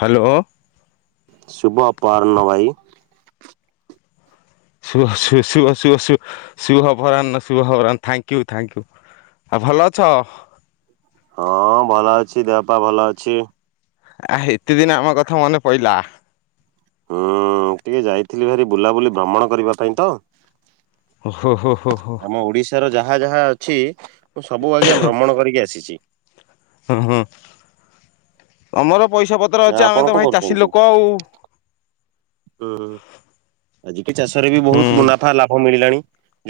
Hello ହଁ। ଶୁଭ ଅପରାହ୍ନ ଭାଇ। ଶୁଭ ଶ ଶୁଭ ଶୁଭ ଶୁ ଶୁଭ ଅପରାହ୍ନ ଶୁଭ ଅପରାହ୍ନ ଥ୍ୟାଙ୍କ ୟୁ ଥ୍ୟାଙ୍କୟୁ। ଆଉ ଭଲ ଅଛ? ହଁ ଭଲ ଅଛି ଦେହପା ଭଲ ଅଛି। ଆ ହେତେଦିନେ ଆମ କଥା ମନେ ପଇଲା। ହଁ ଟିକେ ଯାଇଥିଲି ଭାରି ବୁଲାବୁଲି ଭ୍ରମଣ କରିବା ପାଇଁ ତ। ଓହୋ ହୋ ହୋ ହୋ ହୋ। ତାର ଯାହା ଯାହା ଅଛି ମୁଁ ସବୁ ଆଜ୍ଞା ଭ୍ରମଣ କରିକି ଆସିଛି। ହୁଁ ହୁଁ ତମର ପଇସା ପ ତ୍ର ଅଛି। ଆପଣ ଆମେ ତ କଣ ଭାଇ ଚାଷୀ କରୁଛନ୍ତି? ଲୋକ ଆଉ। ହୁଁ ହୁଁ ଆଜିକାଲି ଚାଷରେ ବି ହୁଁ ବହୁତ ମୁୁନା ଫା ଲାଭ ମିଳିଲାଣି।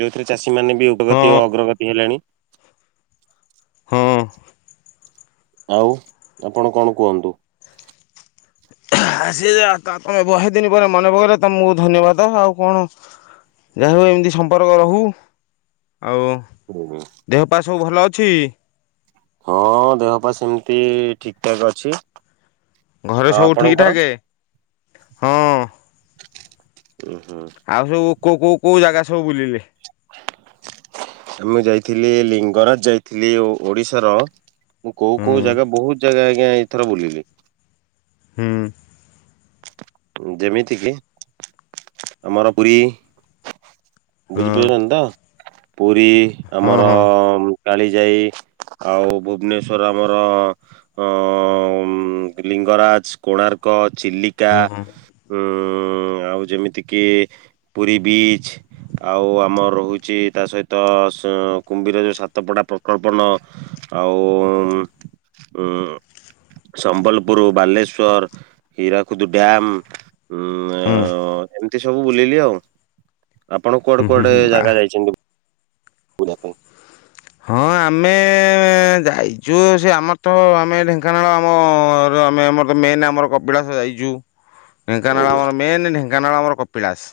ଯେଉଁଥିରେ ଚାଷୀମାନେ ବି ହଁ ଉଗ୍ରଗତି ଓ ଅଗ୍ରଗତି ହେଲେଣି। ହଁ। ଆଉ ଆପଣ କଣ କୁହନ୍ତୁ? ଆଜି ଆ ତା ତମେ ବହେ ଦିନ ପରେ ମନେ ପକେଇଲ ତମକୁ ଧନ୍ୟବାଦ ଆଉ କଣ। ଯାହାହଉ ଏମିତି ସମ୍ପର୍କ ରହୁ। ଆଉ [inaudible] ଦେହପା ସବୁ ଭଲ ଅଛି? ହଁ ଦେହ ପା ସେମିତି ଠିକ୍ ଠାକ୍ ଅଛି। ଘରେ ଆଉ ସବୁ ଠିକ ଆପଣଙ୍କର? ଠାକ? ହଁ। ଓ ହୁଁ। ଆଉ ସବୁ କୋଉ କୋଉ କୋଉ ଜାଗା ସବୁ ବୁଲିଲେ? ଆମେ ଯାଇଥିଲି ଲିଙ୍ଗରାଜ ଯାଇଥିଲି ଓଡିଶାର ମୁଁ କୋଉ ହୁଁ କୋଉ ଜାଗା ବହୁତ ଜାଗା ଆଜ୍ଞା ଏଇଥର ବୁଲିଲି। ହୁଁ। ଯେମିତି କିି ଆମର ପୁରୀ। ହଁ ବୁଝିପାରୁଚିନ ତ ପୁରୀ ହଁ ଆମର ହଁ କାଳି ଯାଇ ଆଉ ଭୁବନେଶ୍ଵର ଆମର ଅ ଲିଙ୍ଗରାଜ, କୋଣାର୍କ, ଚିଲିକା। ହୁଁ ହୁଁ ହୁଁ ଆଉ ଯେମିତି କିି ପୁରୀ ବିଚ। ଆଉ ଆମର ରହୁଚି ତା ସହିତ କୁମ୍ବୀର ଯେଉ ସାତପଡ଼ା ପ୍ରକଳ୍ପନ। ଆଉ ଉ ଉମ୍ ସମ୍ବଲପୁର, ବାଲେଶ୍ୱର, ହୀରା କୁଦ୍ ଡ୍ୟମ୍ ଉମ ହୁଁ ଅ ଏମିତି ସବୁ ବୁଲିଲି ଆଉ। ଆପଣ ହୁଁ କୁଆଡେ ହୁଁ କୁଆଡେ ହୁଁ ଆ ଜାଗା ଯାଇଚନ୍ତି ବୁଲିଆ ପାଇଁ? ହଁ ଆମେ ଯାଇଛୁ ସେ ଆମର ତ ଆମେ ଢେଙ୍କାନାଳ ଆମ ଆମେ ଆମର ମେନ ଆମର କପିଳାସ ଯାଇଚୁ। ଢେଙ୍କାନାଳ ଆଜ୍ଞା ଆମର ମେନ ଢେଙ୍କାନାଳ ଆମର କପିଳାସ।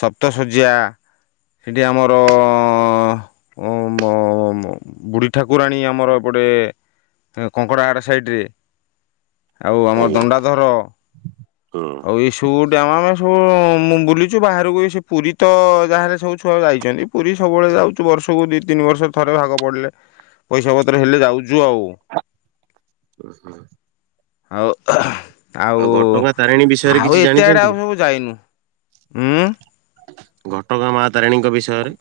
ସପ୍ତ ଶଯ୍ୟା ସେଠି ଆମର ଉ ବୁଢ଼ୀ ଠାକୁରାଣୀ ଆମର ଏପଟେ। ତେଣ କଙ୍କଡ଼ହାଡ଼ ସାଇଟ ରେ। ଆଉ ଆମ ଆଜ୍ଞା ଦଣ୍ଡାଧର ହୁଁ। ହୁଁ, ଆଉ ଟୁ ଡାମ ଆମେ ସବୁ ମୁଁ ବୁଲିଚୁ ବାହାରକୁ ସେ ପୁରୀ ତ ଯାହେଲେ ସବୁ ଛୁଆ ଯାଇଚନ୍ତି। ପୁରୀ ସବୁବେଳେ ଯାଉଚୁ ବର୍ଷକୁ ଦି ତିନି ବର୍ଷ ଥରେ ଭାଗ ପଡ଼ିଲେ ପଇସା ପତ୍ର ହେଲେ ଯାଉଚୁ ଆଉ। ହୁ ହୁଁ। ଆଉ ଆଉ ଘଟଗାଁ ତାରିଣୀ ବିଷୟରେ କିଛି ଆଉ ଏତେ ଆଡେ ଜାଣିଛନ୍ତି? ଆଉ ହବୁ ଯାଇନୁ। ଉଁ। ଘଟଗାଁ ମା ତାରିଣୀଙ୍କ ବିଷୟରେ।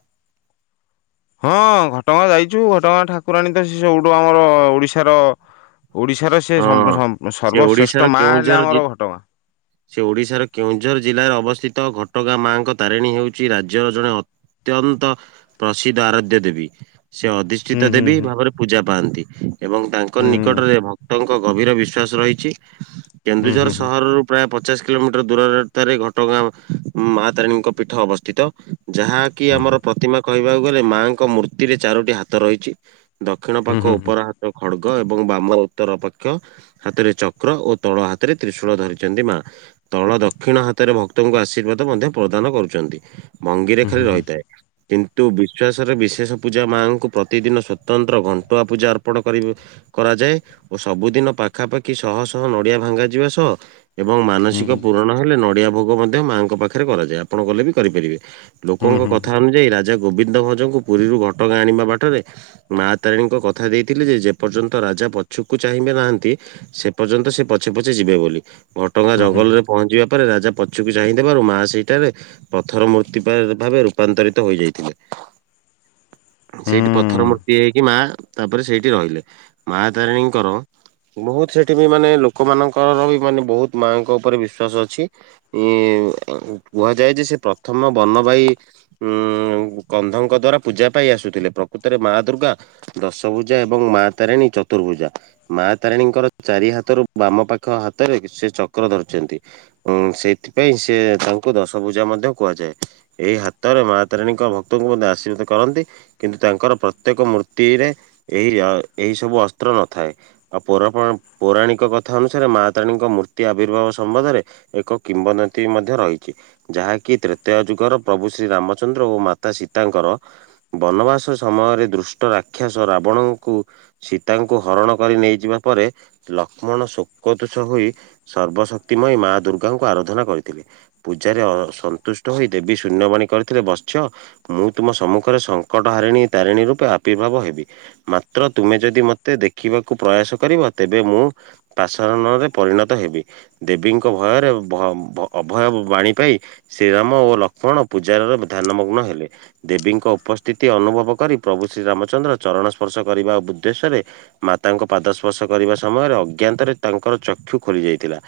ହଁ ଘଟଗାଁ ଯାଇଛୁ। ଘଟଗାଁ ଠାକୁରାଣୀ ତ ସେ ସବୁଠୁ ଆମର ଓଡ଼ିଶାର ଓଡ଼ିଶାର ସେ ହଁ। ସେ ଓଡିଶାର ସର୍ବଶ୍ରେଷ୍ଠ ମା ହେଲେ କେଉଁଝର ଜି ଆମର ଘଟଗାଁ। ସେ ଓଡ଼ିଶାର କେଉଁଝର ଜିଲ୍ଲାରେ ଅବସ୍ଥିତ ଘଟଗାଁ ମାଙ୍କ ତାରିଣୀ ହେଉଚି ରାଜ୍ୟର ଜଣେ ଅତ୍ୟନ୍ତ ପ୍ରସିଦ୍ଧ ଆରାଧ୍ୟ ଦେବୀ। ସେ ଅଧି ହୁଁ ଷ୍ଟିତ ହୁଁ ଦେବୀ ହୁଁ ଭାବରେ ପୂଜା ପାଆନ୍ତି। ଏବଂ ତାଙ୍କ ହୁଁ ନିକଟରେ ଭ ଲୋକଙ୍କ ଗଭୀର ବିଶ୍ୱାସ ରହିଚି। କେନ୍ଦୁଝର ହୁଁ ସହରରୁ ପ୍ରାୟ ପଚାଶ କିଲୋମିଟର ଦୂରରେ ତାରେ ଘଟଗାଁ ମା ତାରିଣୀଙ୍କ ପୀଠ ଅବସ୍ଥିତ। ଯାହା କି ହୁଁ ଆମର ପ୍ରତିମା କହିବାକୁ ଗଲେ ମାଆଙ୍କ ମୂର୍ତ୍ତି ରେ ଚାରୋଟି ହାତ ରହିଚି। ଦକ୍ଷିଣ ହୁଁ ପାଖ ହୁଁ ହୁଁ ହୁଁ ଉପର ହାତ ଖଡ୍ଗ ଏବଂ ବାମ ଉତର ପକ୍ଷ ହାତରେ ଚକ୍ର ଓ ତଳ ହାତରେ ତ୍ରିଶୂଳ ଧରିଚନ୍ତି ମା। ତଳ ଦକ୍ଷିଣ ହାତରେ ଭକ୍ତଙ୍କୁ ଆଶୀର୍ବାଦ ମଧ୍ୟ ପ୍ରଦାନ କରୁଚନ୍ତି। ଭଙ୍ଗିରେ ହୁଁ ଖାଲି ହୁଁ ହୁଁ ହୁଁ ହୁଁ ହୁଁ ହୁଁ ହୁଁ ହୁଁ ହୁଁ ହୁଁ ହୁଁ ରହିଥାଏ। କିନ୍ତୁ ବିଶ୍ୱାସରେ ବିଶେଷ ପୂଜା ମାଙ୍କୁ ପ୍ରତିଦିନ ସତନ୍ତ୍ର ଘଣ୍ଟୁଆ ପୂଜା ଅର୍ପଣ କରିବ। କରାଯାଏ। ଓ ସବୁଦିନ ପାଖାପାଖି ଶହ ଶହ ନଡିଆ ଭାଙ୍ଗାଯିବା ସହ ଏବଂ ମାନସିକ ହୁଁ ହୁଁ ପୂରଣ। ହେଲେ ନଡ଼ିଆ ଭୋଗ ମଧ୍ୟ ମାଙ୍କ ପାଖରେ କରାଯାଏ। ଆପଣ ଗଲେ ବି କରିପାରିବେ। ଲୋକଙ୍କ କଥା ଅନୁଯାୟୀ ରାଜା। ଗୋବିନ୍ଦ ଭଞ୍ଜ ଙ୍କୁ ପୁରୀରୁ ଘଟଗାଁ ଆଣିବା ବାଟରେ। ମା ତାରିଣୀଙ୍କ କଥା ଦେଇଥିଲେ ଯେ ଯେପର୍ଯ୍ୟନ୍ତ ରାଜା ପଛୁକୁ ଚାହିଁବେ ନାହାନ୍ତି ସେ ପର୍ଯ୍ୟନ୍ତ ସେ ପଛେ ପଛେ ଯିବେ ବୋଲି ଘଟଗାଁ ଜଙ୍ଗଲରେ। ପହଞ୍ଚିବା ପରେ, ରାଜା ପଛକୁ ଚାହିଁ ଦେବାରୁ ମା ସେହିଠାରେ। ପ୍ରଥର ମୂର୍ତ୍ତି ପା ଭାବେ ରୂପାନ୍ତରିତ ହୋଇଯାଇଥିଲେ। ସେଇଠି ପଥର ମୂର୍ତ୍ତି ହେଇକି ମା ତାପରେ ସେଇଠି ରହିଲେ ମା ତାରିଣୀଙ୍କର। ବହୁତ ସେଠି ବି ମାନେ ଲୋକମାନଙ୍କର ବି, ମାନେ ବହୁତ ମାଆଙ୍କ ଉପରେ ବିଶ୍ଵାସ ଅଛି। ଉଁ ଏ କୁହାଯାଏ ଯେ ସେ ପ୍ରଥମ ବନବାହି। ଉଁ କନ୍ଧଙ୍କ ଦ୍ଵାରା ପୂଜା ପାଇ ଆସୁଥିଲେ, ପ୍ରକୃତରେ ମା ଦୁର୍ଗା। ଦଶ ଭୁଜା ଏବଂ ମା ତାରିଣୀ ଚତୁ ରୁ ର୍ଭୁଜା ମା ତାରିଣୀଙ୍କର ଚାରି ହାତରୁ ବାମ ପାଖ ହାତରେ ସେ ଚକ୍ର ଧରିଛନ୍ତି। ଉଁ ସେଇଥିପାଇଁ ସେ ତାଙ୍କୁ ଦଶଭୂଜା ମଧ୍ୟ କୁହାଯାଏ। ଏଇ ହାତରେ ମା ତାରିଣୀଙ୍କ ଭକ୍ତଙ୍କୁ ମଧ୍ୟ ଆଶୀର୍ବାଦ କରନ୍ତି। କିନ୍ତୁ ତାଙ୍କର ପ୍ରତ୍ୟେକ ମୂର୍ତ୍ତିରେ ଏହି ଏହି ସବୁ ଅସ୍ତ୍ର ନଥାଏ। ଆଉ ପୌର ପୌରାଣିକ କଥା ଅନୁସାରେ, ମା ତାରିଣି ଙ୍କ ମୂର୍ତ୍ତି ଆବିର୍ଭାବ ସମ୍ବନ୍ଧରେ‌। ଏକ କିମ୍ବଦନ୍ତୀ ମଧ୍ୟ ରହିଛି। ଯାହାକି ତ୍ରେତେୟା ଯୁଗର, ପ୍ରଭୁ ଶ୍ରୀ ରାମଚନ୍ଦ୍ର ଓ ମାତା ସୀତାଙ୍କର। ବନବାସ ସମୟରେ ଦୃଷ୍ଟ ରାକ୍ଷାସ ରାବଣଙ୍କୁ। ତାଙ୍କୁ ହରଣ କରି ନେଇଯିବା ପରେ, ଲକ୍ଷ୍ମଣ ଶୋକତୁଷ ହୋଇ। ସର୍ବଶକ୍ତିମୟୀ ମା ଦୁର୍ଗାଙ୍କୁ ଆରଧନା କରିଥିଲେ। ପୂଜାରେ ଅ ସନ୍ତୁଷ୍ଟ ହୋଇ ଦେବୀ ଶୂନ୍ୟବାଣୀ କରିଥିଲେ ବତ୍ସ। ମୁଁ ତୁମ ସମ୍ମୁଖରେ ସଙ୍କଟ ହାରିଣୀ ତାରିଣୀ ରୂପେ ଆବିର୍ଭାବ ହେବି। ମାତ୍ର ତୁମେ ଯଦି ମ ତେ ଦେଖିବାକୁ ପ୍ରୟାସ କରିବ, ତେବେ ମୁଁ ପାସାରଣରେ ପରିଣତ ହେବି। ଦେବୀଙ୍କ ଭୟରେ ଭ ଭ ଅଭୟ ବାଣୀ ପାଇ। ଶ୍ରୀରାମ ଓ ଲକ୍ଷ୍ମଣ ପୂଜାର ରେ ଧ୍ୟାନମଗ୍ନ ହେଲେ। ଦେବୀଙ୍କ ଉପସ୍ଥିତି ଅନୁଭବ କରି, ପ୍ରଭୁ ଶ୍ରୀରାମଚନ୍ଦ୍ର ଚରଣ ସ୍ପର୍ଶ କରିବା ଉଦ୍ଦେଶ୍ୟରେ। ମାତାଙ୍କ ପାଦ ସ୍ପର୍ଶ କରିବା ସମୟରେ ଅଜ୍ଞାତରେ ତାଙ୍କର ଚକ୍ଷୁ ଖୋଲି ଯାଇଥିଲା।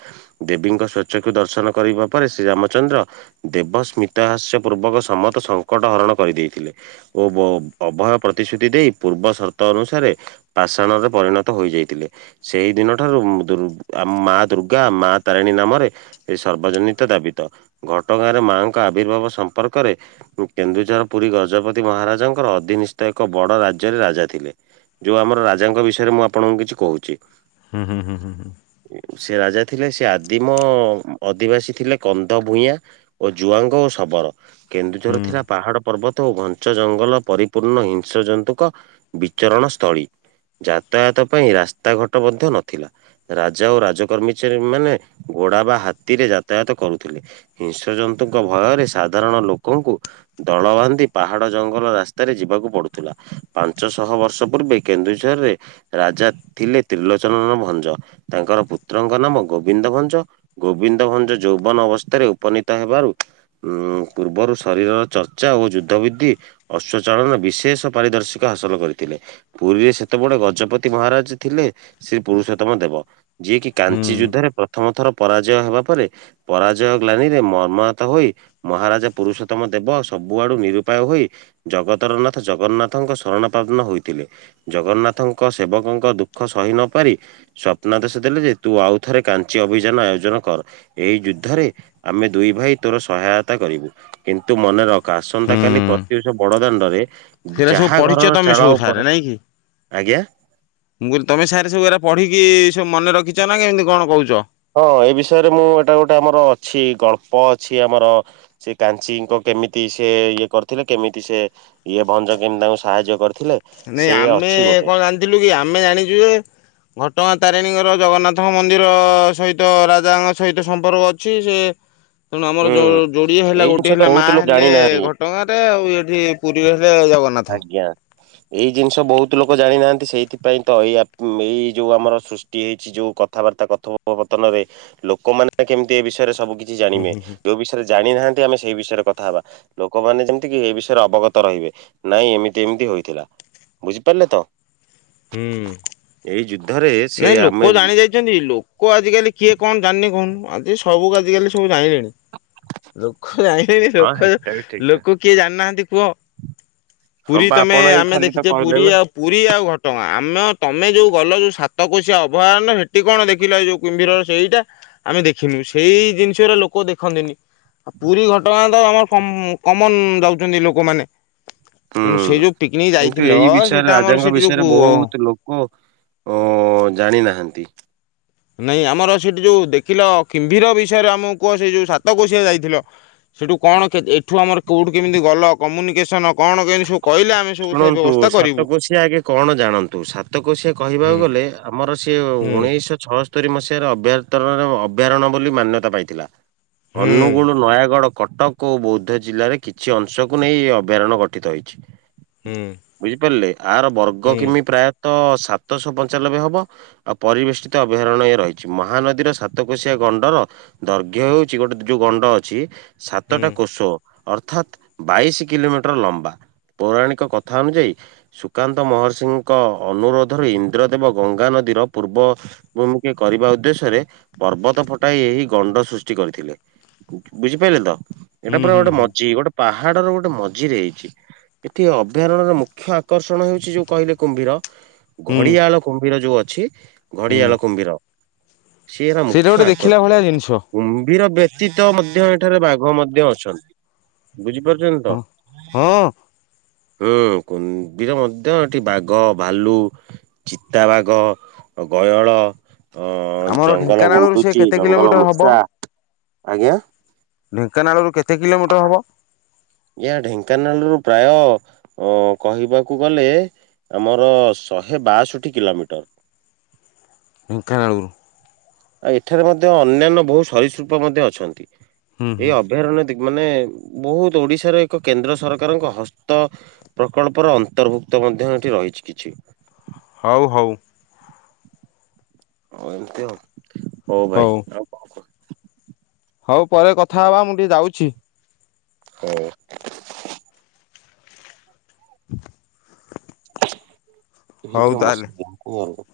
ଦେବୀଙ୍କ ସ୍ଵ ଚକ୍ଷୁ ଦର୍ଶନ କରିବା ପରେ ଶ୍ରୀ ରାମଚନ୍ଦ୍ର। ଦେବ ସ୍ମତାହାସ୍ୟ ପୂର୍ବକ ସମତ ସଙ୍କଟ ହରଣ କରିଦେଇଥିଲେ। ଓ ବ ଅଭୟ ପ୍ରତିଶ୍ରୁତି ଦେଇ ପୂର୍ବ ସର୍ତ ଅନୁସାରେ। ପାଷାଣରେ ପରିଣତ ହୋଇଯାଇଥିଲେ। ସେଇ ଦିନ ଠାରୁ ଦୁର୍ ଆମ ମା ଦୁର୍ଗା ମା ତାରିଣୀ ନାମରେ। ଏ ସର୍ବଜନିତ ଦାବିତ, ଘଟଗାଁ ରେ ମାଙ୍କ ଆବିର୍ଭାବ ସମ୍ପର୍କରେ। ଉଁ କେନ୍ଦୁଝର ପୁରୀ ଗଜପତି ମହାରାଜଙ୍କର ଅଧିନିଷ୍ଠ ଏକ ବଡ ରାଜ୍ୟରେ ରାଜା ଥିଲେ। ଯୋଉ ଆମର ରାଜାଙ୍କ ବିଷୟରେ ମୁଁ ଆପଣଙ୍କୁ କିଛି କହୁଛି। ହୁଁ ହୁଁ ହୁଁ ହୁଁ ହୁଁ। ସେ ରାଜା ଥିଲେ ସେ ଆଦିମ ଅଧିବାସୀ ଥିଲେ କନ୍ଧ ଭୂୟାଁ। ଓ ଜୁଆଙ୍ଗ ଓ ଶବର। କେନ୍ଦୁଝର ଥିଲା, ପାହାଡ ପର୍ବତ ଓ ଘଞ୍ଚ ଜଙ୍ଗଲ ପରିପୂର୍ଣ୍ଣ ହିଂସ୍ର ଜନ୍ତୁଙ୍କ ବିଚରଣ ସ୍ଥଳୀ ଯାତାୟାତ ପାଇଁ ରାସ୍ତାଘଟ ମଧ୍ୟ ନଥିଲା। ରାଜା ଓ ରାଜ କର୍ମିଚାରୀ ମାନେ ଘୋଡା ବା ହାତୀରେ ଯାତାୟାତ କରୁଥିଲେ। ହିଂସ୍ରଜନ୍ତୁଙ୍କ ଭୟରେ ସାଧାରଣ ଲୋକଙ୍କୁ। ଦଳ ବାନ୍ଧି ପାହାଡ ଜଙ୍ଗଲ ରାସ୍ତାରେ ଯିବାକୁ ପଡୁଥିଲା। ପାଞ୍ଚଶହ ବର୍ଷ ପୂର୍ବେ କେନ୍ଦୁଝର ରେ ରାଜା ଥିଲେ ତ୍ରିଲୋଚନନ ଭଞ୍ଜ ତାଙ୍କର ପୁତ୍ରଙ୍କ ନାମ ଗୋବିନ୍ଦ ଭଞ୍ଜ। ଗୋବିନ୍ଦ ଭଞ୍ଜ ଯୌବନ ଅବସ୍ଥାରେ ଉପନୀତ ହେବାରୁ ଉଁ ପୂର୍ବରୁ ଶରୀରର ଚର୍ଚ୍ଚା ଓ ଯୁଦ୍ଧ ବିଧି ଅଶ୍ଵ ଚାଳନ ବିଶେଷ ପାରିଦର୍ଶିକ ହାସଲ କରିଥିଲେ। ପୁରୀରେ ସେତେବେଳେ ଗଜପତି ମହାରାଜ ଥିଲେ ଶ୍ରୀ ପୁରୁଷୋତମ ଦେବ। ଯିଏକି କାଞ୍ଚି ଯୁଦ୍ଧରେ ପ୍ରଥମ ଥର ପରାଜୟ ହେବା ପରେ। ପରାଜୟ ଗ୍ଲାନୀରେ ମର୍ମାହତ ହୋଇ। ମହାରାଜା ପୁରୁଷୋତମ ଦେବ ସବୁଆଡୁ ନିରୁୂପାୟ ହୋଇ। ଜଗତରନାଥ ଜଗନ୍ନାଥଙ୍କ ଶରଣପାବନ ହୋଇଥିଲେ। ଜଗନ୍ନାଥଙ୍କ ସେବକଙ୍କ ଦୁଃଖ ସହି ନ ପାରି ସ୍ୱପ୍ନା ଦେଶ ଦେଲେ ଯେ ତୁ ଆଉ ଥରେ କାଞ୍ଚି ଅଭିଯାନ ଆୟୋଜନ କର ଏଇ ଯୁଦ୍ଧରେ ଆମେ ଦୁଇ ଭାଇ ତୋର ସହାୟତା କରିବୁ କିନ୍ତୁ ମନେ ରଖ କାସନ୍ତା କାଲି ପ୍ରତିବର୍ଷ ବଡ ଦାଣ୍ଡରେ ସେଇଟା ସବୁ ପଢିଛ ତମେ ସବୁ ସାର ନାଇଁ କି ଆଜ୍ଞା। ମୁଁ କହିଲି ତମେ ସାର୍ ସବୁରା ପଢ଼ିକି ସବୁ ମନେ ରଖିଛ ନା କେମିତି କଣ କହୁଛ ହଁ ଏ ବିଷୟରେ ମୁଁ ଏଇଟା ଗୋଟେ ଆମର ଅଛି ଗଳ୍ପ ଅଛି ଆମର ସେ କାଞ୍ଚିଙ୍କ କେମିତି ସେ ଇଏ କରିଥିଲେ କେମିତି ସେ ଇଏ ଭଞ୍ଜ କେମିତି ତାଙ୍କୁ ସାହାଯ୍ୟ କରିଥିଲେ ନାଇଁ ସେ ଆମେ ଅଛି ଗୋଟେ କଣ ଜାଣିଥିଲୁ କି ଆମେ ଜାଣିଛୁ ଯେ ଘଟଗାଁ ତାରିଣୀଙ୍କର ଜଗନ୍ନାଥଙ୍କ ମନ୍ଦିର ସହିତ ରାଜାଙ୍କ ସହିତ ସମ୍ପର୍କ ଅ ସେ ତେଣୁ ଆମର ହୁଁ ଯୋଡିଏ ହେଲା ଏଇ ଜିନିଷ ଗୋଟଏ ତ ହେଲା ମା ବହୁତ ଲୋକ ହେଲେ ଜାଣିନାହାନ୍ତି କଟଗାରେ ଆଉ ଏଠି ପୁରୀରେ ହେଲେ ଜଗନ୍ ଆଜ୍ଞା ଏଇ ଜିନିଷ ବହୁତ ଲୋକ ଜାଣିନାହାନ୍ତି ସେଇଥିପାଇଁ ତ ଏଇ ଏଇ ଯୋଉ ଆମର ହେଇଛି ଯୋଉ କଥାବାର୍ତ୍ତା କଥୋ ପତନରେ ଲୋକମାନେ କେମିତି ଏ ବିଷୟରେ ସବୁ କିଛି ଜାଣିମେ ହୁଁ ହୁଁ। ଯଉବିଶ ରେ ଜାଣିନାହାନ୍ତି ଆମେ ସେଇ ବିଷୟରେ କଥା ହେବା ଲୋକମାନେ ଯେମିତି କି ଏଇ ବିଷୟରେ ଅବଗତ ରହିବେ ନାଇଁ ଏମିତି ଏମିତି ହୋଇଥିଲା ବୁଝିପାରିଲେ ତ ହୁଁ ଏହି ଯୁଦ୍ଧରେ ସେ ନାଇଁ ଆମେ ଲୋକ ଜାଣି ଯାଇ ଲୋକ ଆଜିକାଲି କିଏ କଣ ଜାଣିନେ କହନ ଆଜି ସବୁ ଆଜିକାଲି ସବୁ ଜାଣିଲେଣି ଲୋକ ଜାଣିଲେନି ହଁ ଲୋକ ହେଟା ବି ଠିକ କ ଲୋକ କିଏ ଜାଣିନାହାନ୍ତି କୁହ ହଁ ପୁରୀ ବା ତମେ ଆପଣ ଏଇ ଆମେ ଖାଲି ତ ଦେଖିଛେ କହିଲେ ପୁରୀ ନା ଆଉ ପୁରୀ ଆଉ ଘଟଗାଁ ଆମ ତମେ ଯେଉଁ ଗଲ ଯେଉଁ ସାତ ସତ କୋସିି ଅଭୟହ ହେଟି କଣ ଦେଖିଲା ଯୋଉ କିମ୍ଭୀର ସେଇଟା ଆମେ ଦେଖିଲୁ ସେଇ ଜିନିଷର ଲ କୋଉ ଦେଖନ୍ତିନି ଆ ପୁରୀ ଘଟଣା ତ ଆମର କମ୍ କମନ ଯାଉଛନ୍ତି ଲୋକମାନେ ତେଣୁ ହୁଁ ସେ ଯୋଉ ପିକନିକ କିନ୍ତୁ ଯାଇଥିଲ ଏଇ ସେଇଟା ଆମର ସେଇଠି ଯୋଉ କୁ କୁ ଅ ଜାଣି ନାହାନ୍ତି ନାଇଁ ଆମର ସେଇଠି ଯେଉ ଦେଖିଲ କିମ୍ଭୀର ବିଷୟରେ ଆମକୁ କୁହ ସେ ଯୋଉଁ ସାତ କୋଶିଆ ଯାଇଥିଲ। ସେଠୁ କଣ କେ ଏଠୁ ଆମର କୋଉଠୁ କେମିତି ଗଲ। କମ୍ୟୁନିକେସନ୍। ଏ ସବୁ କାଇଲେ ଆମେ ଶୁଣନ୍ତୁ କରିବୁ। ସାତକୋଶିଆ ଆଗେ କଣ ଜାଣନ୍ତୁ ସାତକୋଶିଆ ହୁଁ କହିବାକୁ ଗଲେ ଆମର ସିଏ ହୁଁ ଉଣେଇଶିଶହ ଛଅସ୍ତରୀ ମସିହାରେ ଅଭ୍ୟ ଅଭୟାରଣ୍ୟ ବୋଲି ମାନ୍ୟତା ପାଇଥିଲା। ହୁଁ। ଅନୁଗୁଳ ନୟାଗଡ଼ କଟକ ଓ ବୌଦ୍ଧ ଜିଲ୍ଲାରେ କିଛି ଅଂଶକୁ ନେଇ ଏହି ଅଭୟାରଣ୍ୟ ଘଟି ଠିତ ହୋଇଛି। ହୁଁ। ବୁଝିପାରିଲେ ଆର ବର୍ଗ କେମିତି ପ୍ରାୟତଃ ସାତ ଶହ ପଞ୍ଚାନବେ ହବ। ଆଉ ପରିବେଷ୍ଠିତ ଅଭୟାରଣ୍ୟ ଇଏ ରହିଛି ମହାନଦୀର ସାତକୋଶିଆ ଗଣ୍ଡର ଦୈର୍ଘ୍ୟ ହଉଛି ଗୋଟେ ଯୋଉ ଗଣ୍ଡ ଅଛି ହୁଁ ସାତଟା କୋଷ ଅର୍ଥାତ୍ ବାଇଶ କିଲୋମିଟର ଲ ବା ପୌରାଣିକ କଥା ଅନୁଯାୟୀ ସୁକାନ୍ତ ମହର୍ଷିଙ୍କ ଅନୁରୋଧରୁ ଇନ୍ଦ୍ରଦେବ ଗଙ୍ଗାନଦୀର ପୂର୍ବ ମୁମୁକେ କରିବା ଉଦ୍ଦେଶ୍ୟରେ ପର୍ବତ ଫଟାଇ ଏହି ଗଣ୍ଡ ସୃଷ୍ଟି କରିଥିଲେ। ବୁଝିପାରିଲେ ତ ହୁଁ ଏଇଟା ପୁରା ହୁଁ ହୁଁ ଗୋଟେ ହୁଁ ମଝି ଗୋଟେ ପାହାଡର ଗୋଟେ ମଝିରେ ହେଇଛି। ଏଠି ଅଭୟାରଣ୍ୟର ମୁଖ୍ୟ ଆକର୍ଷଣ ହେଉଛି ଯୋଉ କହିଲେ କୁମ୍ଭୀର ହୁଁ ଘଡିଆଳ କୁମ୍ଭୀର ଯୋଉ ଅଛି ହୁଁ ଘଡିଆଳ କୁମ୍ଭୀର ସି ଏ ସେଇଟା ମୁଖ୍ୟ ଗୋଟେ ଦେଖିଲା ଭଳିଆ ଆକୃଷ ଜିନିଷ କୁମ୍ଭୀର ବ୍ୟତୀତ ମଧ୍ୟ ଏଠାରେ ବାଘ ମଧ୍ୟ ଅଛନ୍ତି ବୁଝିପାରୁଛନ୍ତି ତ ହଁ। ହଁ। ହୁଁ କୁମ୍ଭିର ମଧ୍ୟ ଏଠି ବାଘ ଭାଲୁ ଚିତାବାଘ ଆଉ ଗୟଳ ହଁ ଆମର ଜଙ୍ଗଲ ଢେଙ୍କାନାଳରୁ ସେ ଗୁଣ୍ଡୁଚି କେତେ ଜଙ୍ଗଲ କିଲୋମିଟର ହବ? ମୂଷା ଆଜ୍ଞା। ଢେଙ୍କାନାଳରୁ କେତେ କିଲୋମିଟର ହେବ? ଆଜ୍ଞା ଢେଙ୍କାନାଳରୁ ପ୍ରାୟ ଅ କହିବାକୁ ଗଲେ ଆମର ଶହେ ବାଷଠି କିଲୋମିଟର। ଢେ଼ଙ୍କାନଳୁରୁ। ଆଉ ଏଠାରେ ମଧ୍ୟ ଅନ୍ୟାନ୍ୟ ବହୁ ସରିସୃପ ମଧ୍ୟ ଅଛନ୍ତି ହୁଁ ଏ ହୁଁ ଅମ୍। ଅଭ୍ୟାଥରଣ୍ଯମାନେ ବହୁତ ଓଡିଶାର ଏକ କେନ୍ଦ୍ର ସରକାରଙ୍କ ହସ୍ତ ପ୍ରକଳ୍ପର ଅନ୍ତର୍ଭୁକ୍ତ ମଧ୍ୟ ଏଠି ରହିଛି କିଛି। ହଉ ହଉ। ହଉ ଏମିତି ହ ହଉ ଭାଇ ଆଉ କଣ? ହଉ ପରେ କଥା ହବା ମୁଁ ଟିକେ ଯାଉଛି। ହୁଁ। ଏ ଝିଥ ହଉ ପୁରା ତାହେଲେ। ମସ୍ତ ମୋ ଆଡ଼ବୁ।